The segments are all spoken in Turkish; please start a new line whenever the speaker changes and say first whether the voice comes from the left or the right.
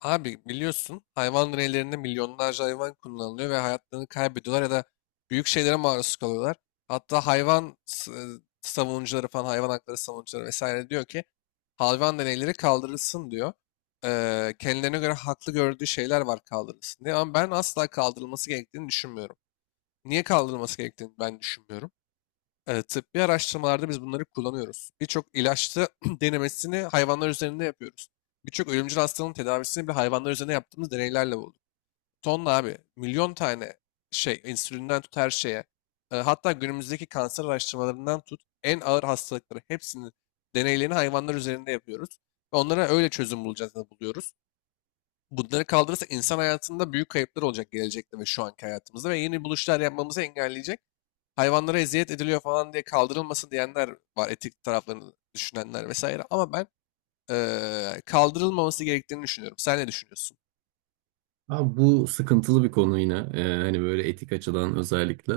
left: Abi biliyorsun hayvan deneylerinde milyonlarca hayvan kullanılıyor ve hayatlarını kaybediyorlar ya da büyük şeylere maruz kalıyorlar. Hatta hayvan savunucuları falan hayvan hakları savunucuları vesaire diyor ki hayvan deneyleri kaldırılsın diyor. Kendilerine göre haklı gördüğü şeyler var kaldırılsın diye ama ben asla kaldırılması gerektiğini düşünmüyorum. Niye kaldırılması gerektiğini ben düşünmüyorum. Tıbbi araştırmalarda biz bunları kullanıyoruz. Birçok ilaçta denemesini hayvanlar üzerinde yapıyoruz. Birçok ölümcül hastalığın tedavisini bile hayvanlar üzerinde yaptığımız deneylerle bulduk. Tonla abi, milyon tane şey, insülinden tut her şeye. Hatta günümüzdeki kanser araştırmalarından tut, en ağır hastalıkları hepsinin deneylerini hayvanlar üzerinde yapıyoruz. Ve onlara öyle çözüm bulacağız da buluyoruz. Bunları kaldırırsa insan hayatında büyük kayıplar olacak gelecekte ve şu anki hayatımızda ve yeni buluşlar yapmamızı engelleyecek hayvanlara eziyet ediliyor falan diye kaldırılmasın diyenler var. Etik taraflarını düşünenler vesaire. Ama ben kaldırılmaması gerektiğini düşünüyorum. Sen ne düşünüyorsun?
right: Abi bu sıkıntılı bir konu yine. Hani böyle etik açıdan özellikle.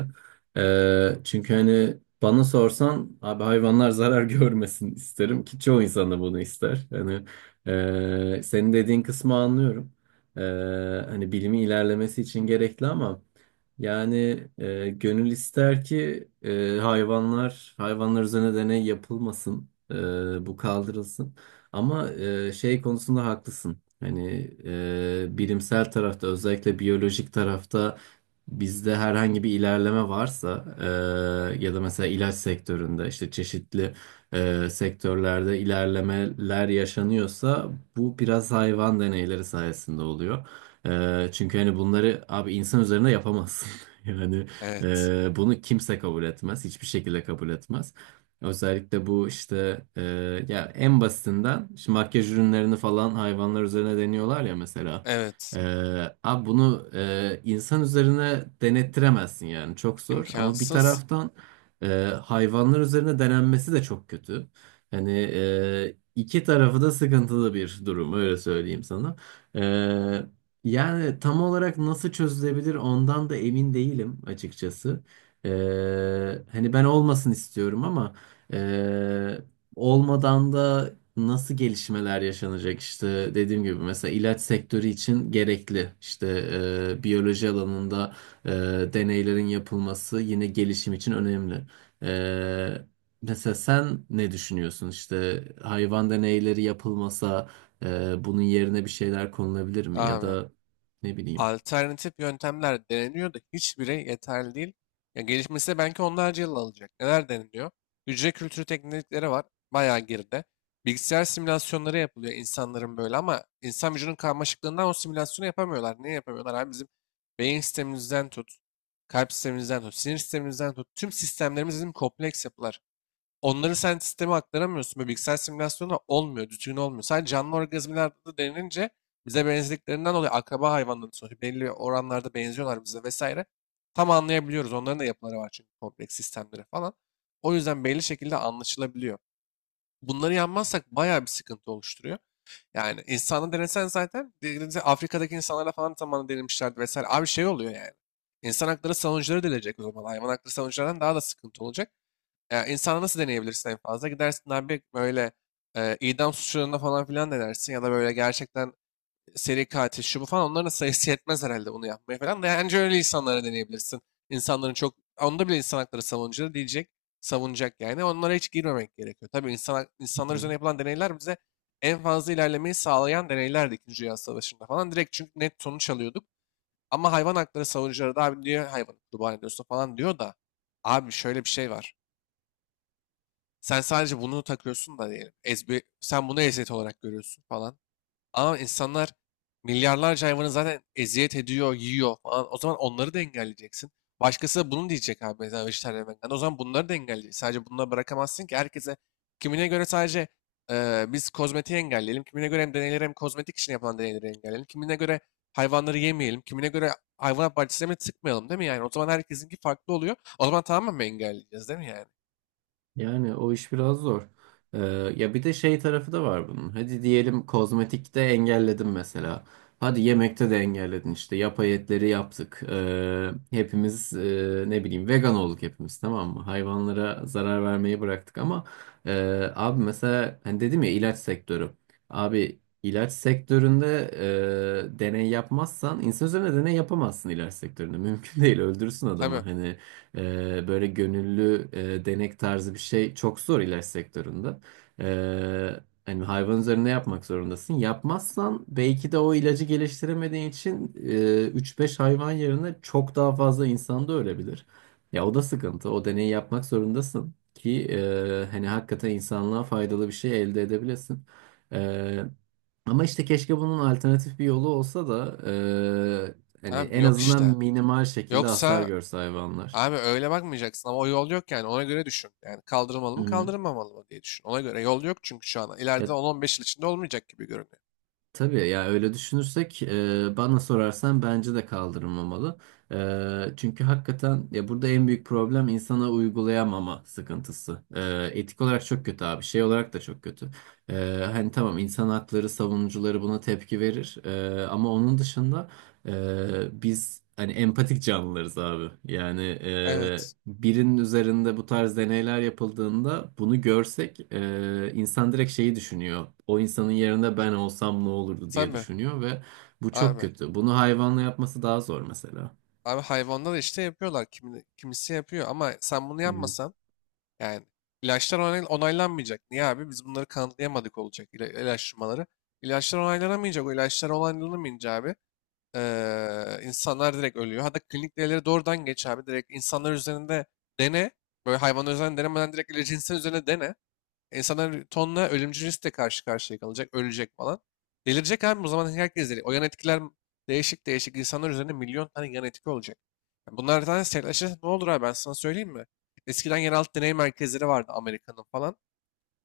right: Çünkü hani bana sorsan abi hayvanlar zarar görmesin isterim ki çoğu insan da bunu ister. Hani senin dediğin kısmı anlıyorum. Ee, Hani bilimin ilerlemesi için gerekli ama yani gönül ister ki hayvanlar üzerine deney yapılmasın. Bu kaldırılsın. Ama şey konusunda haklısın. Hani bilimsel tarafta özellikle biyolojik tarafta bizde herhangi bir ilerleme varsa ya da mesela ilaç sektöründe işte çeşitli sektörlerde ilerlemeler yaşanıyorsa bu biraz hayvan deneyleri sayesinde oluyor. Çünkü hani bunları abi insan üzerinde yapamazsın. Yani
left: Evet.
right: bunu kimse kabul etmez, hiçbir şekilde kabul etmez. Özellikle bu işte ya en basitinden şimdi makyaj ürünlerini falan hayvanlar üzerine deniyorlar ya mesela.
left: Evet.
right: E, Abi bunu insan üzerine denettiremezsin yani çok zor. Ama bir
left: İmkansız.
right: taraftan e, hayvanlar üzerine denenmesi de çok kötü. Hani iki tarafı da sıkıntılı bir durum öyle söyleyeyim sana. E, Yani tam olarak nasıl çözülebilir ondan da emin değilim açıkçası. E, Hani ben olmasın istiyorum ama. Ee, Olmadan da nasıl gelişmeler yaşanacak işte dediğim gibi mesela ilaç sektörü için gerekli işte biyoloji alanında e, deneylerin yapılması yine gelişim için önemli. Ee, Mesela sen ne düşünüyorsun işte hayvan deneyleri yapılmasa bunun yerine bir şeyler konulabilir mi ya
left: Abi.
right: da ne bileyim.
left: Alternatif yöntemler deneniyor da hiçbiri yeterli değil. Ya gelişmesi de belki onlarca yıl alacak. Neler deniliyor? Hücre kültürü teknikleri var. Bayağı geride. Bilgisayar simülasyonları yapılıyor insanların böyle ama insan vücudunun karmaşıklığından o simülasyonu yapamıyorlar. Niye yapamıyorlar? Abi bizim beyin sistemimizden tut, kalp sistemimizden tut, sinir sistemimizden tut. Tüm sistemlerimiz bizim kompleks yapılar. Onları sen sisteme aktaramıyorsun. Böyle bilgisayar simülasyonu olmuyor, düzgün olmuyor. Sadece canlı organizmalarda da denince bize benzediklerinden dolayı akraba hayvanların sonuçta belli oranlarda benziyorlar bize vesaire. Tam anlayabiliyoruz. Onların da yapıları var çünkü kompleks sistemleri falan. O yüzden belli şekilde anlaşılabiliyor. Bunları yanmazsak bayağı bir sıkıntı oluşturuyor. Yani insanı denesen zaten dediğinizde Afrika'daki insanlarla falan zamanında denemişlerdi vesaire. Abi şey oluyor yani. İnsan hakları savunucuları delecek o zaman. Hayvan hakları savunucularından daha da sıkıntı olacak. Ya insana nasıl deneyebilirsin en fazla? Gidersin abi böyle idam suçlarına falan filan denersin ya da böyle gerçekten seri katil şu bu falan onların da sayısı yetmez herhalde bunu yapmaya falan. Yani önce öyle insanlara deneyebilirsin. İnsanların çok onda bile insan hakları savunucuları diyecek, savunacak yani. Onlara hiç girmemek gerekiyor. Tabii insan, insanlar üzerine yapılan deneyler bize en fazla ilerlemeyi sağlayan deneylerdi İkinci Dünya Savaşı'nda falan. Direkt çünkü net sonuç alıyorduk. Ama hayvan hakları savunucuları da abi diyor hayvanı kurban ediyorsun falan diyor da abi şöyle bir şey var. Sen sadece bunu takıyorsun da diyelim. Sen bunu eziyet olarak görüyorsun falan. Ama insanlar milyarlarca hayvanı zaten eziyet ediyor, yiyor falan. O zaman onları da engelleyeceksin. Başkası da bunu diyecek abi mesela vejetaryen vegan. O zaman bunları da engelleyeceksin. Sadece bunları bırakamazsın ki herkese. Kimine göre sadece biz kozmetiği engelleyelim. Kimine göre hem deneyleri hem kozmetik için yapılan deneyleri engelleyelim. Kimine göre hayvanları yemeyelim. Kimine göre hayvanat bahçelerine tıkmayalım değil mi yani? O zaman herkesinki farklı oluyor. O zaman tamamen mi engelleyeceğiz değil mi yani?
right: Yani o iş biraz zor. Ee, Ya bir de şey tarafı da var bunun. Hadi diyelim kozmetikte engelledin mesela. Hadi yemekte de engelledin işte. Yapay etleri yaptık. Hepimiz ne bileyim vegan olduk hepimiz, tamam mı? Hayvanlara zarar vermeyi bıraktık ama e, abi mesela hani dedim ya, ilaç sektörü. Abi ilaç sektöründe deney yapmazsan insan üzerine deney yapamazsın ilaç sektöründe. Mümkün değil, öldürürsün adamı.
left: Tabii.
right: Hani böyle gönüllü denek tarzı bir şey çok zor ilaç sektöründe. Ee, Hani hayvan üzerinde yapmak zorundasın. Yapmazsan belki de o ilacı geliştiremediğin için 3-5 hayvan yerine çok daha fazla insan da ölebilir. Ya o da sıkıntı. O deneyi yapmak zorundasın ki hani hakikaten insanlığa faydalı bir şey elde edebilesin. Ee, Ama işte keşke bunun alternatif bir yolu olsa da hani
left: Abi
right: en
left: yok
right: azından
left: işte.
right: minimal şekilde hasar
left: Yoksa
right: görse hayvanlar.
left: abi öyle bakmayacaksın ama o yol yok yani ona göre düşün. Yani kaldırılmalı mı
right: Hı.
left: kaldırılmamalı mı diye düşün. Ona göre yol yok çünkü şu an ileride
right: Ya,
left: 10-15 yıl içinde olmayacak gibi görünüyor.
right: tabii ya öyle düşünürsek bana sorarsan bence de kaldırılmamalı. Çünkü hakikaten ya burada en büyük problem insana uygulayamama sıkıntısı. Etik olarak çok kötü abi. Şey olarak da çok kötü. E, Hani tamam, insan hakları savunucuları buna tepki verir. Ama onun dışında biz hani empatik canlılarız abi. Yani
left: Evet,
right: birinin üzerinde bu tarz deneyler yapıldığında bunu görsek insan direkt şeyi düşünüyor. O insanın yerinde ben olsam ne olurdu diye
left: tabii
right: düşünüyor ve bu çok
left: abi.
right: kötü. Bunu hayvanla yapması daha zor mesela.
left: Abi hayvanlar işte yapıyorlar kimi, kimisi yapıyor ama sen bunu
right: Hı
left: yapmasan yani ilaçlar onaylanmayacak. Niye abi biz bunları kanıtlayamadık olacak ilaçlamaları. İlaçlar onaylanamayacak o ilaçlar onaylanamayınca abi insanlar direkt ölüyor. Hatta klinik deneyleri doğrudan geç abi. Direkt insanlar üzerinde dene. Böyle hayvanlar üzerinde denemeden direkt ilacı insan üzerine dene. İnsanlar tonla ölümcül riskle karşı karşıya kalacak. Ölecek falan. Delirecek abi. O zaman herkes deli. O yan etkiler değişik değişik insanlar üzerinde milyon tane yan etki olacak. Yani bunlardan sertleşirse ne olur abi ben sana söyleyeyim mi? Eskiden yeraltı deney merkezleri vardı Amerika'nın falan.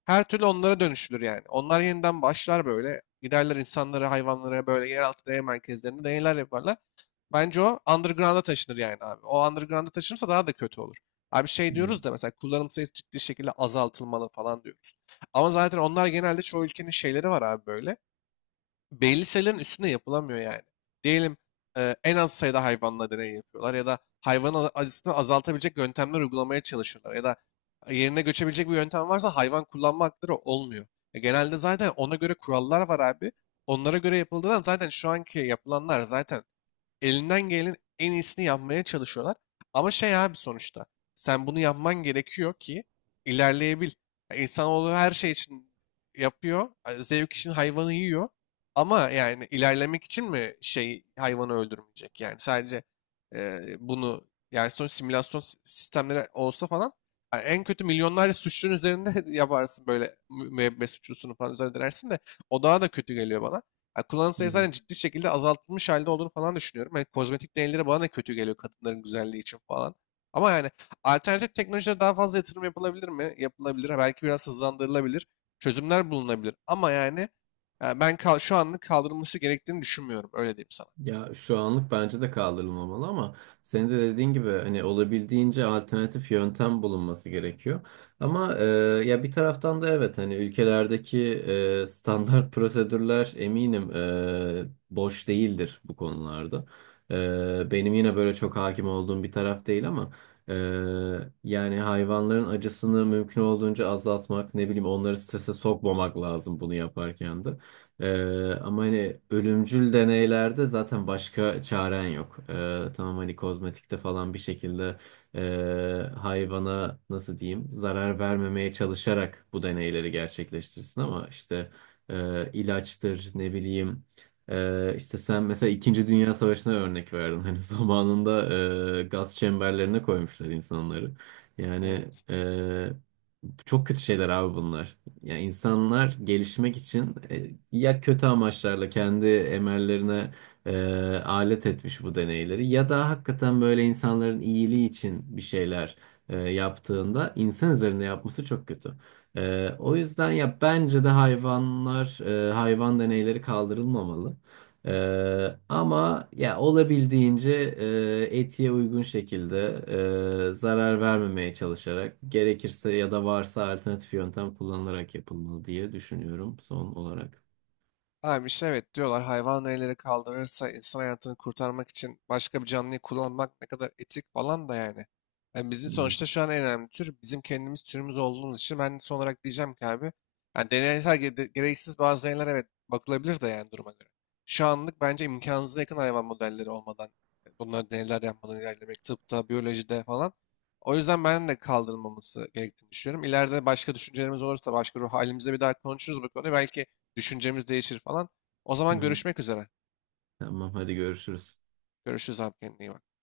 left: Her türlü onlara dönüşülür yani. Onlar yeniden başlar böyle. Giderler insanlara, hayvanlara böyle yeraltı deney merkezlerinde deneyler yaparlar. Bence o underground'a taşınır yani abi. O underground'a taşınırsa daha da kötü olur. Abi şey
right: hı.
left: diyoruz da mesela kullanım sayısı ciddi şekilde azaltılmalı falan diyoruz. Ama zaten onlar genelde çoğu ülkenin şeyleri var abi böyle. Belli sayıların üstünde yapılamıyor yani. Diyelim en az sayıda hayvanla deney yapıyorlar ya da hayvanın acısını azaltabilecek yöntemler uygulamaya çalışıyorlar ya da yerine göçebilecek bir yöntem varsa hayvan kullanma hakları olmuyor. Genelde zaten ona göre kurallar var abi. Onlara göre yapıldığından zaten şu anki yapılanlar zaten elinden gelenin en iyisini yapmaya çalışıyorlar. Ama şey abi sonuçta sen bunu yapman gerekiyor ki ilerleyebil. Ya İnsanoğlu her şey için yapıyor. Zevk için hayvanı yiyor. Ama yani ilerlemek için mi şey hayvanı öldürmeyecek? Yani sadece bunu yani sonuç simülasyon sistemleri olsa falan yani en kötü milyonlarca suçlunun üzerinde yaparsın böyle müebbet suçlusunu falan üzerine dersin de o daha da kötü geliyor bana. Ya kullanım sayısı zaten ciddi şekilde azaltılmış halde olduğunu falan düşünüyorum. Yani kozmetik deneyleri bana da kötü geliyor kadınların güzelliği için falan. Ama yani alternatif teknolojilere daha fazla yatırım yapılabilir mi? Yapılabilir. Ha, belki biraz hızlandırılabilir. Çözümler bulunabilir. Ama yani, yani ben şu anlık kaldırılması gerektiğini düşünmüyorum. Öyle diyeyim sana.
right: Ya şu anlık bence de kaldırılmamalı ama senin de dediğin gibi hani olabildiğince alternatif yöntem bulunması gerekiyor. Ama ya bir taraftan da evet, hani ülkelerdeki standart prosedürler eminim boş değildir bu konularda. Benim yine böyle çok hakim olduğum bir taraf değil ama e, yani hayvanların acısını mümkün olduğunca azaltmak, ne bileyim, onları strese sokmamak lazım bunu yaparken de. Ama hani ölümcül deneylerde zaten başka çaren yok. Tamam, hani kozmetikte falan bir şekilde hayvana nasıl diyeyim zarar vermemeye çalışarak bu deneyleri gerçekleştirsin ama işte ilaçtır, ne bileyim, işte sen mesela İkinci Dünya Savaşı'na örnek verdin. Hani zamanında gaz çemberlerine koymuşlar insanları. Yani
left: Evet.
right: çok kötü şeyler abi bunlar. Yani insanlar gelişmek için ya kötü amaçlarla kendi emellerine e, alet etmiş bu deneyleri ya da hakikaten böyle insanların iyiliği için bir şeyler yaptığında insan üzerinde yapması çok kötü. O yüzden ya bence de hayvanlar hayvan deneyleri kaldırılmamalı. Ama ya olabildiğince etiğe uygun şekilde zarar vermemeye çalışarak gerekirse ya da varsa alternatif yöntem kullanılarak yapılmalı diye düşünüyorum son olarak.
left: Abi işte evet diyorlar hayvan elleri kaldırırsa insan hayatını kurtarmak için başka bir canlıyı kullanmak ne kadar etik falan da yani. Yani bizim
right: Hı hı.
left: sonuçta şu an en önemli tür bizim kendimiz türümüz olduğumuz için ben son olarak diyeceğim ki abi yani deneysel gereksiz bazı deneyler evet bakılabilir de yani duruma göre. Şu anlık bence imkansıza yakın hayvan modelleri olmadan bunları deneyler yapmadan ilerlemek tıpta, biyolojide falan. O yüzden ben de kaldırılmaması gerektiğini düşünüyorum. İleride başka düşüncelerimiz olursa başka ruh halimizde bir daha konuşuruz bu konuyu. Belki düşüncemiz değişir falan. O
right: Hı
left: zaman
right: hı.
left: görüşmek üzere.
right: Tamam, hadi görüşürüz.
left: Görüşürüz abi, kendine iyi bak.